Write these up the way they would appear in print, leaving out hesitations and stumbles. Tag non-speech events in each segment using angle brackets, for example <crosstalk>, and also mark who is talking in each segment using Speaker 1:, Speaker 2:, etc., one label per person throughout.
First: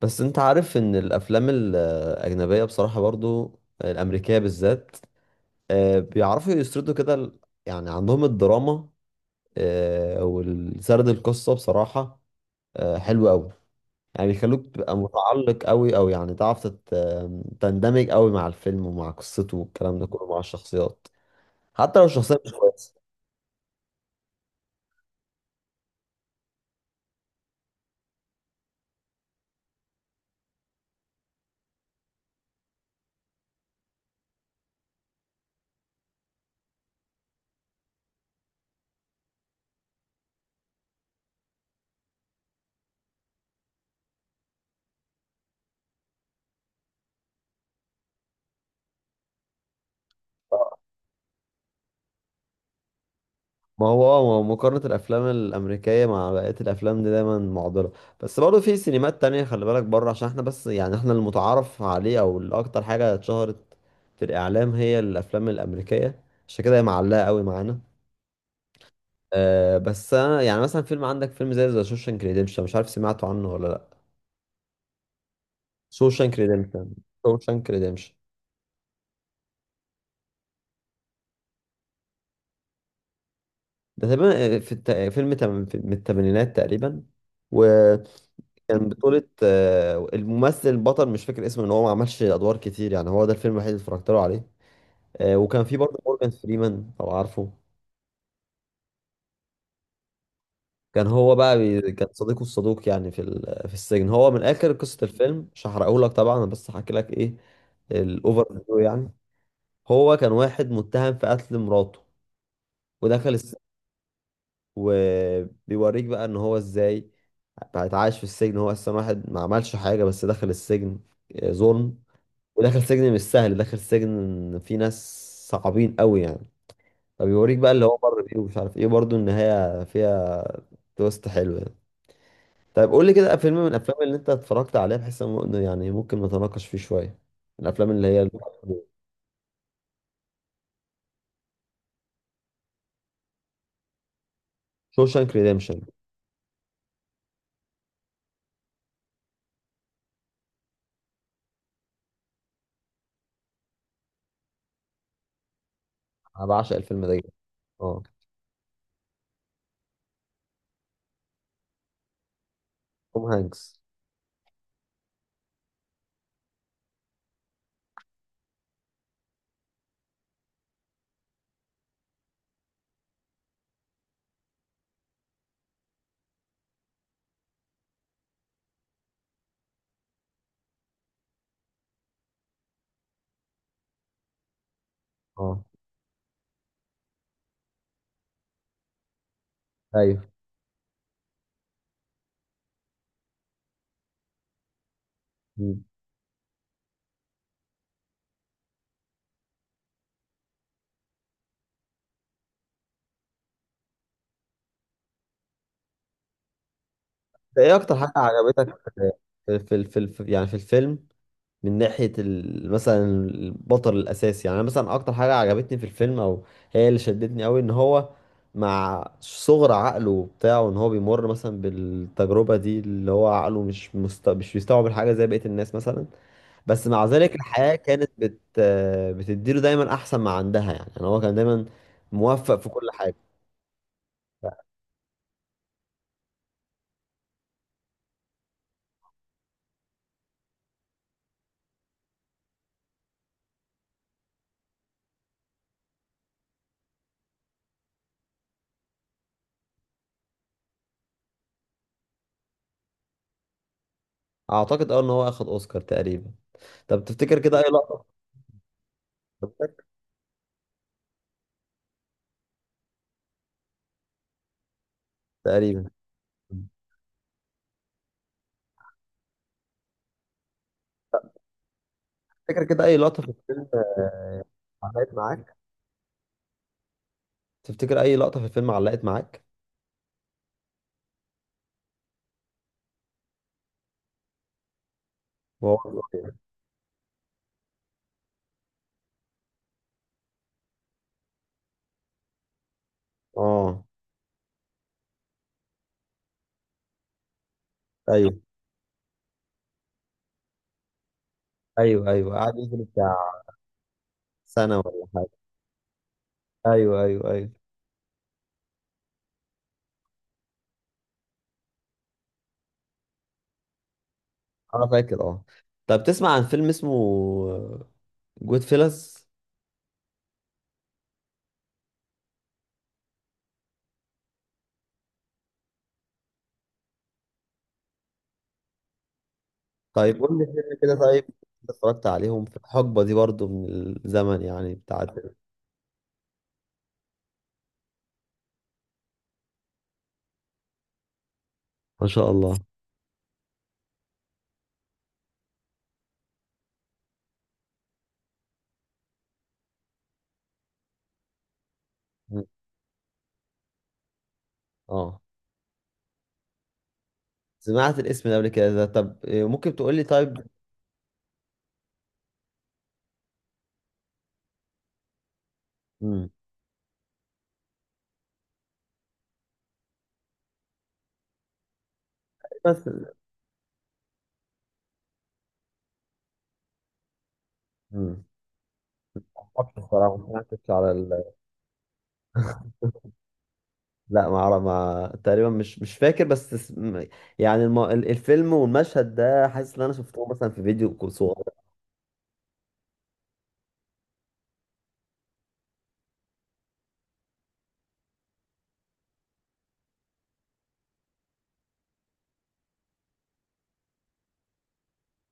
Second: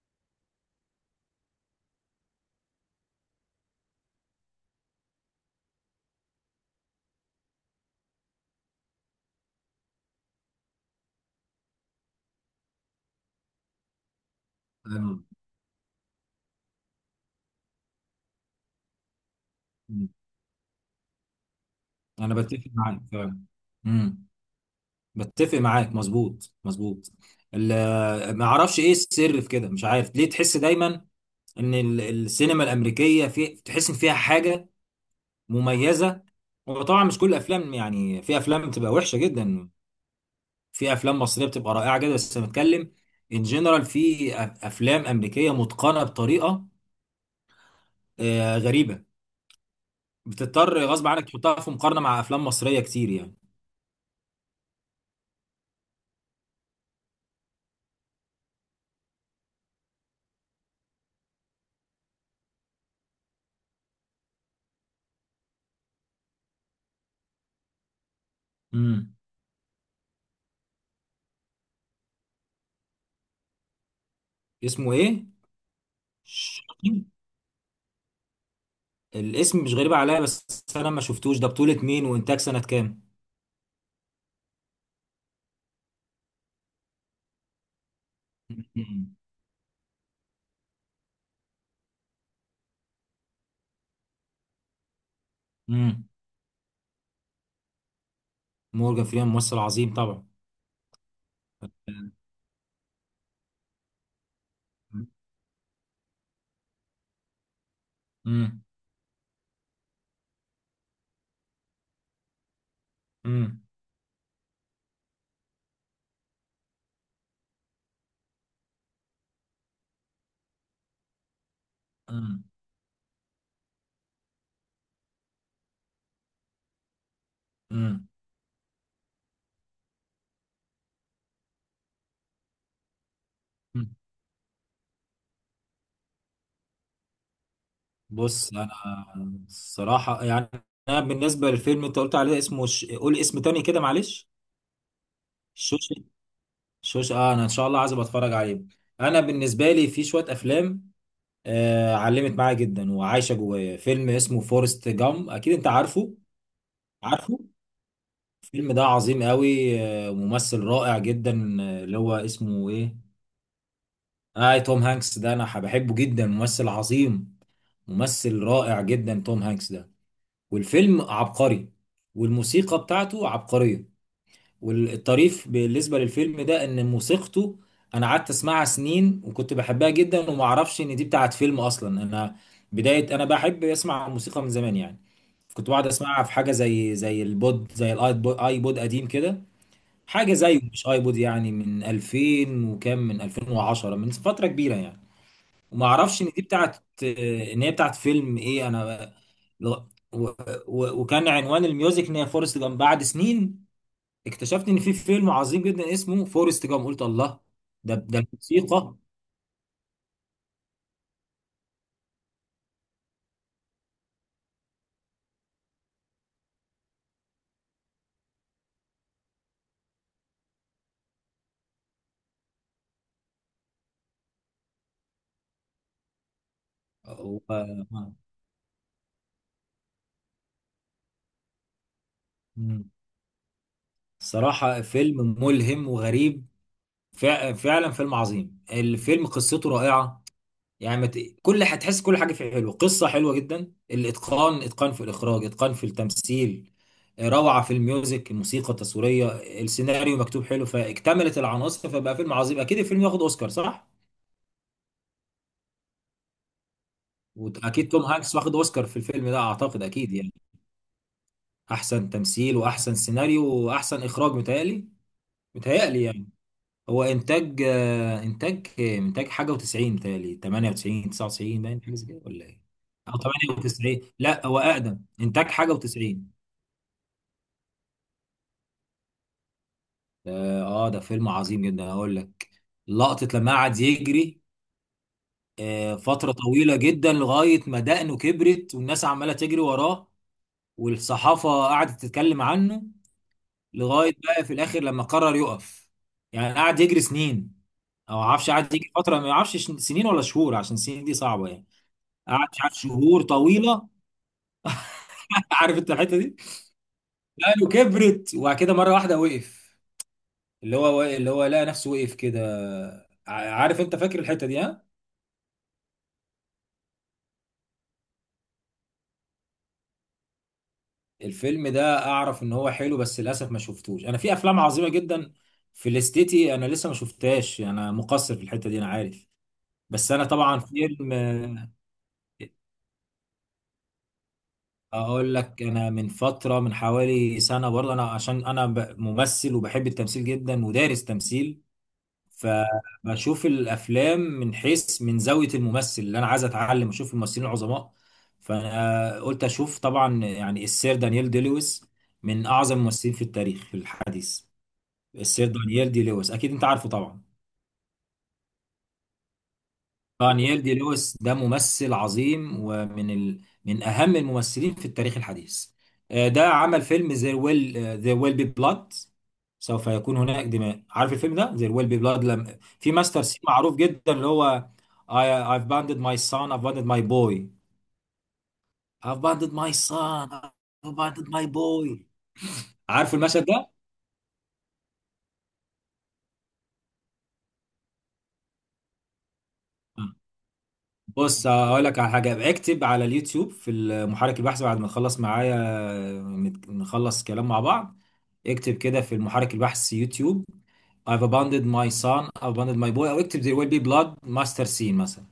Speaker 1: بس انت عارف ان الافلام الاجنبيه بصراحه برضو الامريكيه بالذات، آه، بيعرفوا يسردوا كده يعني عندهم الدراما، آه، والسرد القصه بصراحه، آه، حلو قوي. يعني بيخلوك تبقى
Speaker 2: أنا.
Speaker 1: متعلق قوي او يعني تعرف تندمج قوي مع الفيلم ومع قصته والكلام ده
Speaker 2: مم.
Speaker 1: كله مع الشخصيات، حتى لو
Speaker 2: أنا
Speaker 1: الشخصيه مش
Speaker 2: بتفق
Speaker 1: كويسه.
Speaker 2: معاك فعلا. مم. بتفق معاك، مظبوط مظبوط. ما أعرفش إيه السر في كده، مش عارف ليه تحس دايما إن السينما الأمريكية، في تحس إن فيها حاجة مميزة. وطبعا مش كل الأفلام، يعني في أفلام بتبقى وحشة جدا، في أفلام مصرية بتبقى رائعة جدا، بس أنا بتكلم إن جنرال في أفلام أمريكية متقنة بطريقة غريبة. بتضطر غصب عنك تحطها في مقارنة مع أفلام مصرية كتير يعني.
Speaker 1: ما هو مقارنة الأفلام الأمريكية مع بقية الأفلام دي دايما معضلة. بس برضه في سينمات تانية، خلي بالك بره، عشان احنا بس يعني احنا المتعارف عليه أو الأكتر حاجة اتشهرت في الإعلام هي الأفلام الأمريكية، عشان كده هي معلقة قوي معانا.
Speaker 2: مم.
Speaker 1: أه بس أنا يعني مثلا فيلم، عندك فيلم زي ذا شوشانك ريديمشن، مش عارف سمعته عنه ولا لأ؟
Speaker 2: اسمه إيه؟
Speaker 1: شوشانك ريديمشن. شوشانك ريديمشن.
Speaker 2: الاسم مش غريب عليا، بس انا ما شفتوش، ده بطولة مين وانتاج سنة كام؟
Speaker 1: ده تقريبا في الت- فيلم تم- في- من الثمانينات تقريبا، و كان بطولة
Speaker 2: <laughs>
Speaker 1: الممثل البطل مش فاكر اسمه، ان هو ما عملش ادوار كتير، يعني هو ده الفيلم الوحيد اللي اتفرجت له عليه. وكان في برضه
Speaker 2: امم.
Speaker 1: مورجان فريمان لو عارفه.
Speaker 2: مورجان فريمان ممثل عظيم طبعا.
Speaker 1: كان هو بقى كان صديقه الصدوق يعني في السجن. هو من اخر قصة الفيلم مش هحرقهولك طبعا، انا بس هحكي لك ايه الاوفر
Speaker 2: امم،
Speaker 1: فيو يعني. هو كان واحد متهم في قتل مراته ودخل السجن.
Speaker 2: امم،
Speaker 1: وبيوريك بقى ان هو ازاي بقى اتعايش في السجن، هو اصلا واحد ما عملش حاجة بس دخل السجن، آه، ظلم.
Speaker 2: امم،
Speaker 1: وداخل سجن مش سهل، داخل سجن فيه ناس صعبين قوي يعني. فبيوريك بقى اللي هو
Speaker 2: امم.
Speaker 1: مر بيه، ومش عارف ايه برضه النهاية فيها تويست حلو يعني. طيب قول لي كده فيلم من الافلام اللي انت اتفرجت عليها، بحيث إنه يعني ممكن نتناقش فيه شوية، الافلام اللي هي.
Speaker 2: بص انا، الصراحة يعني، انا بالنسبة للفيلم انت قلت عليه اسمه قول اسم تاني كده معلش.
Speaker 1: شوشانك ريديمشن.
Speaker 2: شوش، شوش، اه، انا ان شاء الله عايز أبقى اتفرج عليه. انا بالنسبة لي في شوية افلام علمت معايا جدا وعايشة جوايا، فيلم اسمه فورست جام، اكيد انت عارفه،
Speaker 1: <laughs> انا بعشق الفيلم ده جدا.
Speaker 2: عارفه.
Speaker 1: اه،
Speaker 2: الفيلم ده عظيم قوي، ممثل رائع جدا، اللي هو اسمه ايه؟
Speaker 1: توم هانكس.
Speaker 2: اه، توم هانكس ده انا بحبه جدا، ممثل عظيم، ممثل رائع جدا توم هانكس ده. والفيلم عبقري، والموسيقى بتاعته عبقرية. والطريف بالنسبة للفيلم ده ان موسيقته انا قعدت اسمعها سنين وكنت بحبها جدا، وما اعرفش ان دي بتاعت فيلم اصلا. انا بداية انا بحب اسمع الموسيقى من زمان يعني،
Speaker 1: اه.
Speaker 2: كنت بقعد اسمعها في حاجة زي البود، زي الايبود، ايبود قديم كده،
Speaker 1: ايوه.
Speaker 2: حاجه زيه مش ايبود، يعني من 2000 وكام، من 2010، من فتره كبيره يعني.
Speaker 1: مم.
Speaker 2: وما اعرفش ان دي بتاعت، ان هي بتاعت فيلم ايه. انا لغ- و... وكان عنوان الميوزك ان هي فورست جام. بعد سنين اكتشفت ان في فيلم عظيم جدا اسمه فورست جام، قلت الله.
Speaker 1: ده ايه
Speaker 2: ده
Speaker 1: اكتر حاجة
Speaker 2: ده
Speaker 1: عجبتك
Speaker 2: الموسيقى.
Speaker 1: في يعني في الفيلم، من ناحية مثلا البطل الأساسي؟ يعني أنا مثلا أكتر حاجة عجبتني في الفيلم، أو هي اللي شدتني أوي، إن هو مع صغر عقله بتاعه، إن هو بيمر مثلا بالتجربة دي اللي هو عقله مش بيستوعب الحاجة زي بقية الناس مثلا، بس مع ذلك الحياة
Speaker 2: و...
Speaker 1: كانت بتديله دايما أحسن ما عندها. يعني يعني هو كان دايما موفق في كل
Speaker 2: مم.
Speaker 1: حاجة.
Speaker 2: الصراحه فيلم ملهم وغريب، فعلا فيلم عظيم. الفيلم قصته رائعه، يعني كل، هتحس كل حاجه فيه حلوه، قصه حلوه جدا، الاتقان، اتقان في الاخراج، اتقان في التمثيل، روعه في الميوزك، الموسيقى التصويريه، السيناريو مكتوب حلو، فاكتملت العناصر، فبقى فيلم عظيم. اكيد الفيلم واخد اوسكار، صح؟
Speaker 1: أعتقد أه إن هو أخد أوسكار تقريبا. طب تفتكر كده أي
Speaker 2: واكيد توم
Speaker 1: لقطة؟
Speaker 2: هانكس واخد اوسكار في الفيلم ده، اعتقد اكيد يعني، احسن تمثيل واحسن سيناريو واحسن اخراج متهيألي.
Speaker 1: تقريبا.
Speaker 2: متهيألي يعني، هو انتاج، انتاج، انتاج حاجه و90، متهيألي 98 99، باين حاجه زي كده ولا ايه؟
Speaker 1: تفتكر كده أي
Speaker 2: او
Speaker 1: لقطة في الفيلم
Speaker 2: 98،
Speaker 1: آه،
Speaker 2: لا هو اقدم،
Speaker 1: علقت
Speaker 2: انتاج
Speaker 1: معاك؟
Speaker 2: حاجه و90.
Speaker 1: تفتكر اي لقطه في الفيلم علقت معاك؟
Speaker 2: اه. ده فيلم عظيم جدا هقول لك. لقطه لما قعد يجري
Speaker 1: وهو صغير؟
Speaker 2: فتره طويله جدا، لغايه ما دقنه كبرت والناس عماله تجري وراه، والصحافه قعدت تتكلم عنه،
Speaker 1: اه.
Speaker 2: لغايه بقى في الاخر لما قرر يقف. يعني قعد يجري سنين، او ما
Speaker 1: ايوه
Speaker 2: اعرفش، قعد يجري فتره، ما اعرفش سنين ولا شهور، عشان السنين دي صعبه يعني.
Speaker 1: ايوه ايوه.
Speaker 2: قعد،
Speaker 1: قعد
Speaker 2: مش عارف،
Speaker 1: يجري
Speaker 2: شهور
Speaker 1: بتاع
Speaker 2: طويله.
Speaker 1: سنه ولا حاجه.
Speaker 2: <laughs> عارف انت الحته دي؟
Speaker 1: ايوه ايوه ايوه.
Speaker 2: قالوا كبرت، وبعد كده مره واحده وقف، اللي هو لقى نفسه وقف كده. عارف انت، فاكر الحته دي؟ ها.
Speaker 1: انا فاكر اه. طب تسمع عن فيلم اسمه جود فيلز؟
Speaker 2: الفيلم ده اعرف ان هو حلو، بس للاسف ما شفتوش. انا في افلام عظيمه جدا في الاستيتي انا لسه ما شفتهاش، انا مقصر في الحته دي، انا عارف. بس
Speaker 1: طيب
Speaker 2: انا
Speaker 1: قول لي
Speaker 2: طبعا
Speaker 1: فيلم كده،
Speaker 2: فيلم،
Speaker 1: طيب أنت اتفرجت عليهم في الحقبه دي برضو من الزمن يعني بتاعت.
Speaker 2: اقول لك، انا من فتره، من حوالي سنه برضه، انا عشان انا ممثل وبحب التمثيل جدا ودارس تمثيل،
Speaker 1: ما شاء الله.
Speaker 2: فبشوف الافلام من حيث، من زاويه الممثل اللي انا عايز اتعلم، اشوف الممثلين العظماء. فانا قلت اشوف طبعا يعني السير دانيال دي لويس،
Speaker 1: مم.
Speaker 2: من اعظم الممثلين في التاريخ في الحديث.
Speaker 1: اه،
Speaker 2: السير دانيال دي لويس اكيد انت عارفه طبعا.
Speaker 1: سمعت الاسم ده قبل كده. ده طب إيه، ممكن تقول لي طيب.
Speaker 2: نيل دي لويس ده ممثل عظيم، ومن من اهم الممثلين في التاريخ الحديث.
Speaker 1: مم.
Speaker 2: ده عمل فيلم There Will، There Will Be Blood، سوف يكون هناك دماء، عارف الفيلم ده، There Will Be Blood؟ لم...
Speaker 1: بس.
Speaker 2: في ماستر سين معروف جدا، اللي هو I I've abandoned my son, I've abandoned my boy.
Speaker 1: مم.
Speaker 2: I've abandoned my
Speaker 1: معرفش الصراحه، ما
Speaker 2: son, I've
Speaker 1: سمعتش على.
Speaker 2: abandoned my boy. عارف المشهد ده؟
Speaker 1: لا، ما اعرف، ما تقريبا مش فاكر، بس يعني الفيلم والمشهد ده حاسس ان انا شفته مثلا في فيديو صغير.
Speaker 2: بص هقول لك على حاجه، اكتب على اليوتيوب، في المحرك البحث، بعد ما تخلص معايا نخلص كلام مع بعض. اكتب كده في المحرك البحث يوتيوب I've abandoned my son, I've abandoned my boy، او اكتب there will be blood master scene مثلا.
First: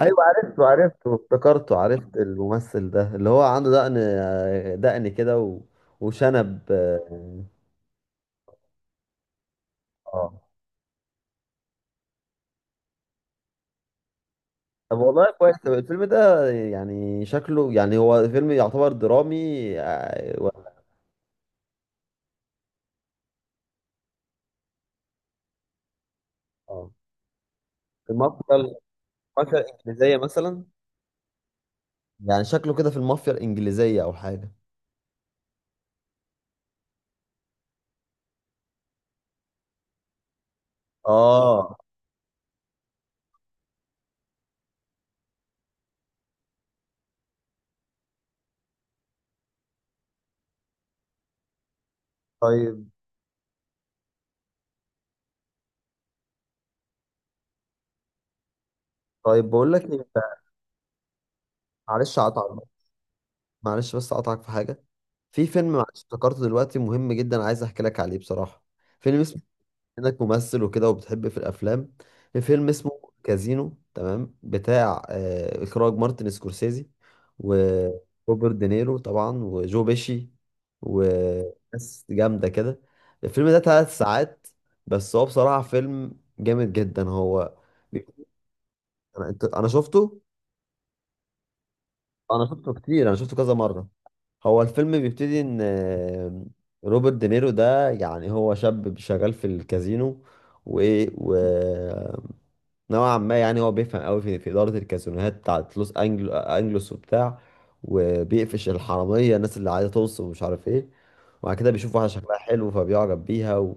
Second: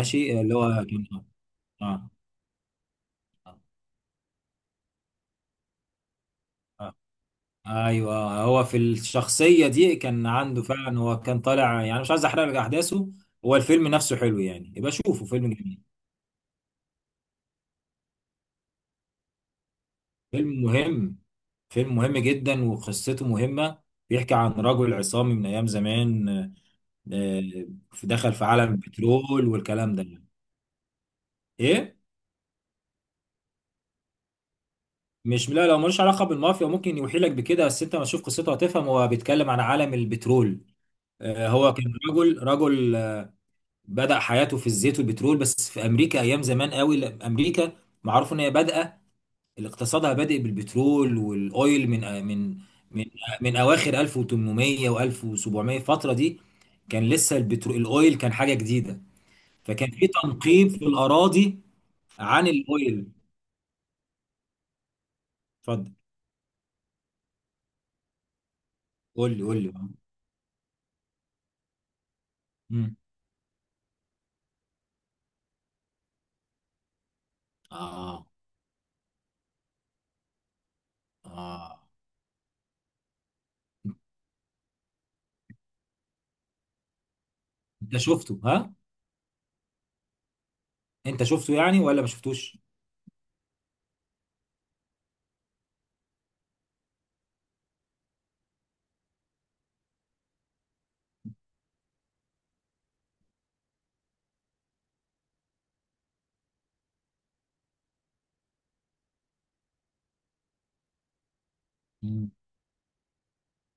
Speaker 1: ايوه،
Speaker 2: اللي
Speaker 1: عرفته
Speaker 2: هو كان.
Speaker 1: عرفته، افتكرته،
Speaker 2: اه.
Speaker 1: عرفت الممثل ده اللي هو عنده دقن، دقن كده وشنب،
Speaker 2: آه.
Speaker 1: اه.
Speaker 2: ايوه، هو في الشخصيه دي كان
Speaker 1: آه.
Speaker 2: عنده فعلا. هو كان طالع يعني، مش عايز احرق لك احداثه، هو الفيلم نفسه حلو، يعني يبقى
Speaker 1: طب
Speaker 2: شوفه،
Speaker 1: والله
Speaker 2: فيلم
Speaker 1: كويس، طب
Speaker 2: جميل.
Speaker 1: الفيلم ده يعني شكله، يعني هو فيلم يعتبر درامي آه،
Speaker 2: فيلم مهم، فيلم مهم جدا وقصته مهمة. بيحكي عن رجل عصامي من أيام زمان.
Speaker 1: آه.
Speaker 2: آه، دخل
Speaker 1: المافيا.
Speaker 2: في عالم البترول
Speaker 1: المافيا
Speaker 2: والكلام
Speaker 1: الانجليزيه
Speaker 2: ده.
Speaker 1: مثلا؟
Speaker 2: إيه؟
Speaker 1: يعني شكله كده في المافيا الانجليزيه او حاجه.
Speaker 2: مش، لا، لو ملوش علاقة بالمافيا، ممكن يوحيلك بكده بس أنت ما تشوف قصته هتفهم، هو بيتكلم عن عالم البترول. هو
Speaker 1: اه.
Speaker 2: كان رجل، رجل، بدأ حياته في الزيت والبترول، بس في أمريكا أيام زمان قوي، لأ، أمريكا معروف إن هي بادئة، اللي اقتصادها بادئ بالبترول والاويل من
Speaker 1: طيب.
Speaker 2: من اواخر 1800 و1700، الفتره دي كان لسه البترول الاويل كان حاجه جديده،
Speaker 1: طيب بقول لك
Speaker 2: فكان
Speaker 1: إيه،
Speaker 2: في تنقيب في الاراضي
Speaker 1: معلش
Speaker 2: عن
Speaker 1: اقطعك،
Speaker 2: الاويل.
Speaker 1: معلش بس اقطعك في حاجه. في فيلم معلش
Speaker 2: اتفضل.
Speaker 1: افتكرته دلوقتي مهم جدا، عايز احكي لك عليه بصراحه. فيلم
Speaker 2: قول
Speaker 1: اسمه،
Speaker 2: لي، قول لي.
Speaker 1: انك ممثل وكده وبتحب في الافلام، في فيلم اسمه
Speaker 2: مم.
Speaker 1: كازينو، تمام؟ بتاع آه اخراج مارتن سكورسيزي،
Speaker 2: اه.
Speaker 1: وروبرت دينيرو طبعا، وجو بيشي،
Speaker 2: اه.
Speaker 1: وناس جامده كده. الفيلم ده 3 ساعات، بس هو بصراحه فيلم جامد جدا. هو
Speaker 2: انت شفته، ها؟
Speaker 1: انا أنا شفته.
Speaker 2: انت شفته يعني ولا ما
Speaker 1: انا
Speaker 2: شفتوش؟
Speaker 1: شفته كتير، انا شفته كذا مره. هو الفيلم بيبتدي ان، آه، روبرت دينيرو ده، يعني هو شاب شغال في الكازينو و... و... نوعا ما، يعني هو بيفهم قوي في إدارة الكازينوهات بتاعت لوس أنجل أنجلوس وبتاع، وبيقفش الحرامية الناس اللي عايزة توصل ومش عارف إيه. وبعد كده بيشوف واحدة شكلها حلو فبيعجب بيها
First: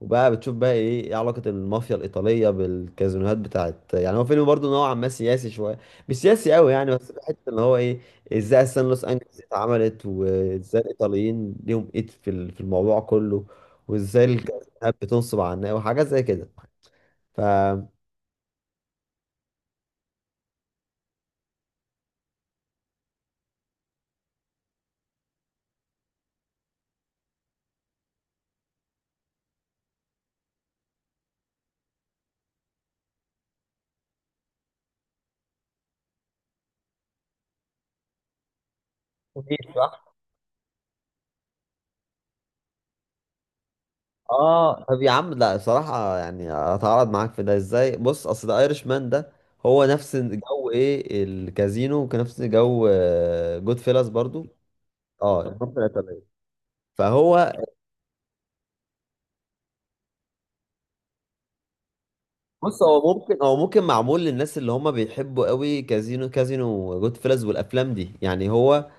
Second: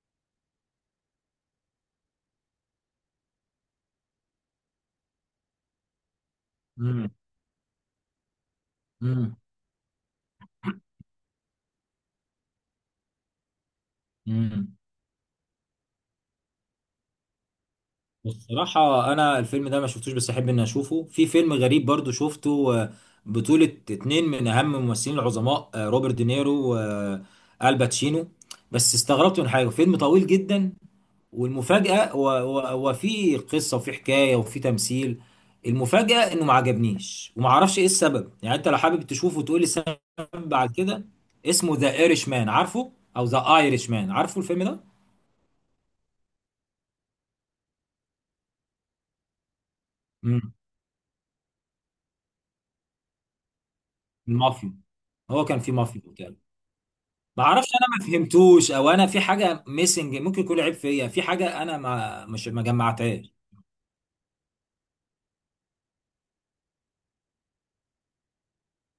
Speaker 1: وبقى بتشوف بقى إيه إيه علاقة المافيا الإيطالية بالكازينوهات بتاعت. يعني هو فيلم برضه نوعا ما سياسي شوية، مش سياسي قوي يعني،
Speaker 2: امم.
Speaker 1: بس في حتة إن هو إيه، إزاي أصلا لوس أنجلوس دي اتعملت، وإزاي الإيطاليين ليهم إيد في في الموضوع كله، وإزاي
Speaker 2: امم.
Speaker 1: الكازينوهات بتنصب على الناس وحاجات زي كده. ف،
Speaker 2: بصراحة أنا الفيلم ده ما شفتوش، بس أحب إني أشوفه. في فيلم غريب برضو شفته، بطولة اتنين من أهم الممثلين العظماء، روبرت دينيرو والباتشينو. بس استغربت من حاجة، فيلم طويل جدا والمفاجأة، وفي قصة وفي حكاية وفي تمثيل. المفاجأة إنه ما عجبنيش، وما أعرفش إيه السبب، يعني أنت لو حابب تشوفه وتقول لي السبب على كده. اسمه ذا ايرش مان، عارفه؟ أو ذا ايرش مان، عارفه الفيلم ده؟
Speaker 1: اه. طب يا عم، لا صراحة يعني اتعرض معاك في ده ازاي؟ بص، اصل ده ايرش مان ده هو نفس
Speaker 2: مم.
Speaker 1: جو ايه الكازينو، وكان نفس جو جود فيلاس برضو.
Speaker 2: المافيا.
Speaker 1: اه،
Speaker 2: هو كان في
Speaker 1: الحرب
Speaker 2: مافيا
Speaker 1: الإيطالية.
Speaker 2: وبتاع. ما
Speaker 1: فهو،
Speaker 2: اعرفش، انا ما فهمتوش، او انا في حاجه ميسنج، ممكن يكون عيب فيا في حاجه، انا ما مش ما
Speaker 1: بص هو
Speaker 2: جمعتهاش.
Speaker 1: ممكن، هو ممكن معمول للناس اللي هم بيحبوا قوي كازينو وجود فيلاس والافلام دي، يعني هو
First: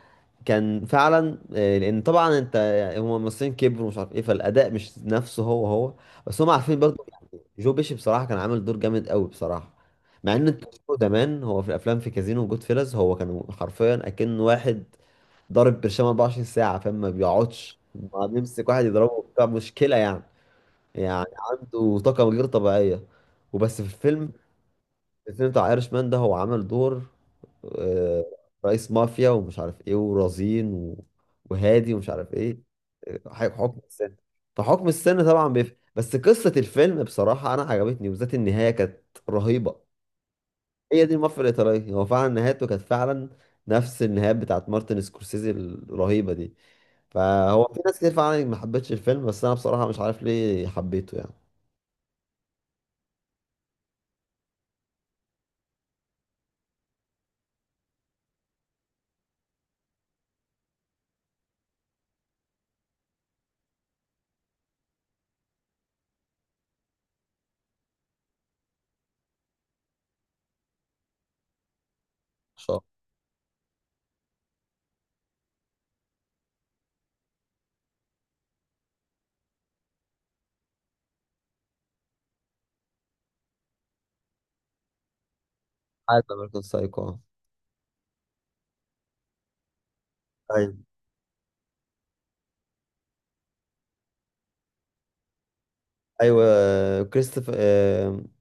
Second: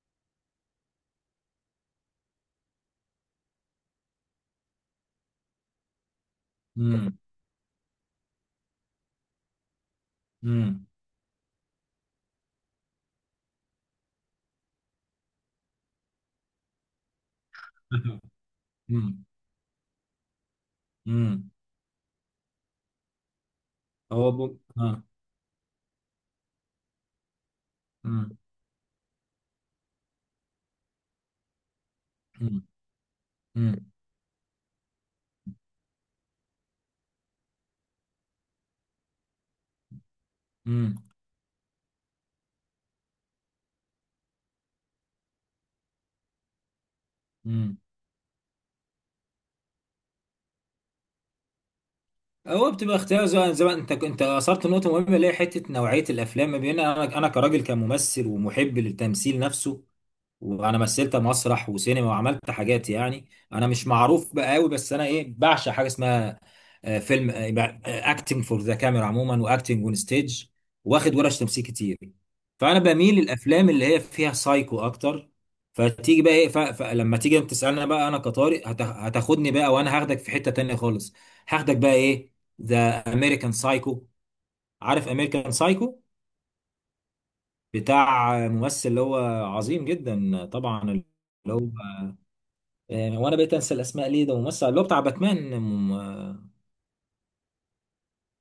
Speaker 1: كان فعلا، آه، لان طبعا انت يعني هم الممثلين كبروا ومش عارف ايه، فالاداء مش نفسه. هو هو بس هم عارفين برضو.
Speaker 2: امم،
Speaker 1: جو بيشي بصراحة كان عامل دور جامد قوي بصراحة، مع ان انت
Speaker 2: امم،
Speaker 1: بتشوفه زمان هو في الافلام، في كازينو وجود فيلز، هو كان حرفيا اكن واحد ضارب برشام 24 ساعة، فاهم؟ ما بيقعدش، ما بيمسك واحد يضربه
Speaker 2: امم،
Speaker 1: بتاع مشكلة يعني، يعني
Speaker 2: امم.
Speaker 1: عنده طاقة غير طبيعية. وبس في الفيلم،
Speaker 2: اه.
Speaker 1: الفيلم بتاع ايرش مان ده، هو عمل دور آه،
Speaker 2: امم،
Speaker 1: رئيس مافيا ومش عارف ايه، ورزين وهادي ومش عارف
Speaker 2: امم،
Speaker 1: ايه، آه،
Speaker 2: امم،
Speaker 1: حكم السن. فحكم السن طبعا بيفرق، بس قصة الفيلم بصراحة انا عجبتني، وبالذات النهاية كانت رهيبة.
Speaker 2: امم.
Speaker 1: هي دي المافيا الايطالية، هو فعلا نهايته كانت فعلا نفس النهايات بتاعت مارتن سكورسيزي الرهيبة دي. فهو
Speaker 2: أمم.
Speaker 1: في ناس كتير فعلا ما حبتش الفيلم، بس انا بصراحة مش عارف ليه حبيته. يعني ان
Speaker 2: هو بتبقى اختيار، زي ما انت اثرت نقطه مهمه، اللي هي حته نوعيه الافلام، ما بين انا كراجل كممثل ومحب للتمثيل نفسه. وانا مثلت مسرح وسينما وعملت حاجات يعني، انا مش معروف بقى قوي، بس انا ايه، بعشق حاجه اسمها فيلم، اكتنج فور ذا كاميرا عموما، واكتنج اون ستيج، واخد ورش تمثيل كتير.
Speaker 1: شاء
Speaker 2: فانا
Speaker 1: الله.
Speaker 2: بميل للافلام اللي هي فيها سايكو اكتر. فتيجي بقى ايه، فلما تيجي انت تسالنا بقى انا كطارق، هتاخدني بقى وانا هاخدك في حته تانية خالص. هاخدك بقى ايه؟ ذا امريكان سايكو. عارف امريكان سايكو؟
Speaker 1: عارف امريكان سايكو.
Speaker 2: بتاع ممثل اللي هو عظيم جدا
Speaker 1: ايوه،
Speaker 2: طبعا، اللي هو وانا بقيت انسى الاسماء ليه، ده ممثل اللي هو بتاع باتمان.
Speaker 1: ايوه
Speaker 2: م-
Speaker 1: كريستوفر.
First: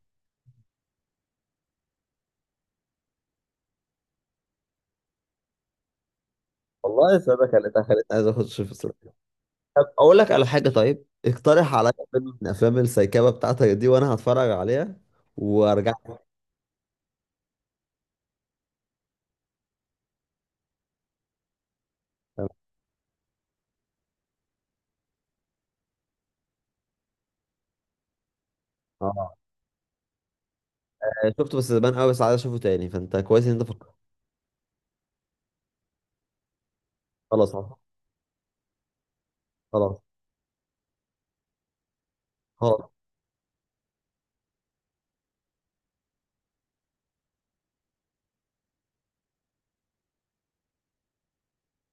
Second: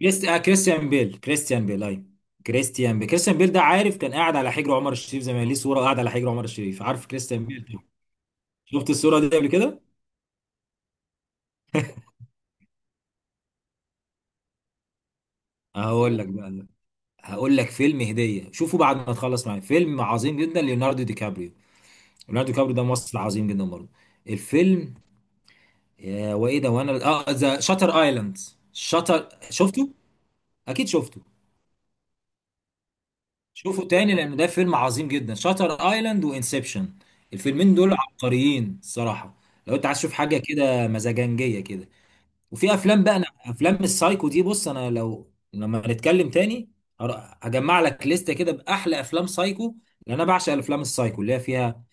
Speaker 2: كريستيان بيل، كريستيان بيل، ايوه كريستيان بيل، كريستيان بيل ده، عارف كان قاعد على حجر عمر الشريف زمان، ليه صوره قاعد على حجر عمر الشريف. عارف
Speaker 1: والله السعودية
Speaker 2: كريستيان بيل ده؟
Speaker 1: خلتها، خلتني عايز اخد شيف
Speaker 2: شفت
Speaker 1: الصراحة.
Speaker 2: الصوره دي قبل كده؟
Speaker 1: طب اقول لك على حاجة، طيب اقترح عليا فيلم من افلام السيكابة بتاعتك دي وانا هتفرج عليها وارجع
Speaker 2: هقول لك
Speaker 1: لك.
Speaker 2: بقى، هقول لك فيلم هديه، شوفوا بعد ما تخلص معايا، فيلم عظيم جدا ليوناردو دي كابريو. ليوناردو دي كابريو ده ممثل عظيم جدا برضه. الفيلم، وايه ده وانا، اه، ذا شاتر ايلاند. شاتر،
Speaker 1: اه.
Speaker 2: شفته؟ اكيد شفته.
Speaker 1: يعني شفته بس زمان قوي، بس عايز اشوفه تاني، فانت كويس ان انت
Speaker 2: شوفوا
Speaker 1: فكرت.
Speaker 2: تاني، لان ده فيلم عظيم جدا، شاتر ايلاند وانسبشن.
Speaker 1: خلاص.
Speaker 2: الفيلمين
Speaker 1: آه،
Speaker 2: دول عبقريين الصراحه، لو انت عايز
Speaker 1: خلاص.
Speaker 2: تشوف حاجه كده مزاجنجيه كده. وفي
Speaker 1: خلاص.
Speaker 2: افلام بقى، انا افلام السايكو دي، بص انا لو، لما نتكلم تاني هجمع لك لستة كده باحلى افلام سايكو. لان انا بعشق الافلام السايكو اللي هي فيها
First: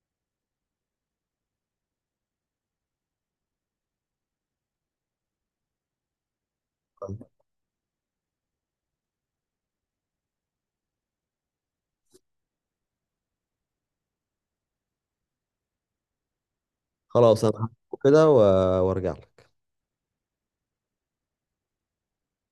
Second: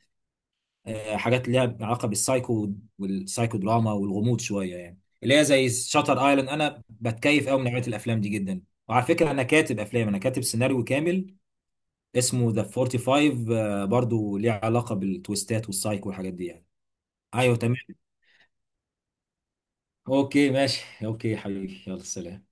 Speaker 2: حاجات ليها علاقه بالسايكو والسايكو دراما والغموض شويه، يعني اللي هي زي شاتر ايلاند. انا بتكيف قوي من نوعيه الافلام دي جدا. وعلى فكره انا كاتب افلام، انا كاتب سيناريو كامل اسمه ذا 45، برضو ليه علاقة بالتويستات والسايك والحاجات دي يعني.
Speaker 1: خلاص
Speaker 2: ايوه
Speaker 1: انا
Speaker 2: تمام.
Speaker 1: هشوفه كده وارجع لك.
Speaker 2: اوكي ماشي، اوكي حبيبي، يلا سلام.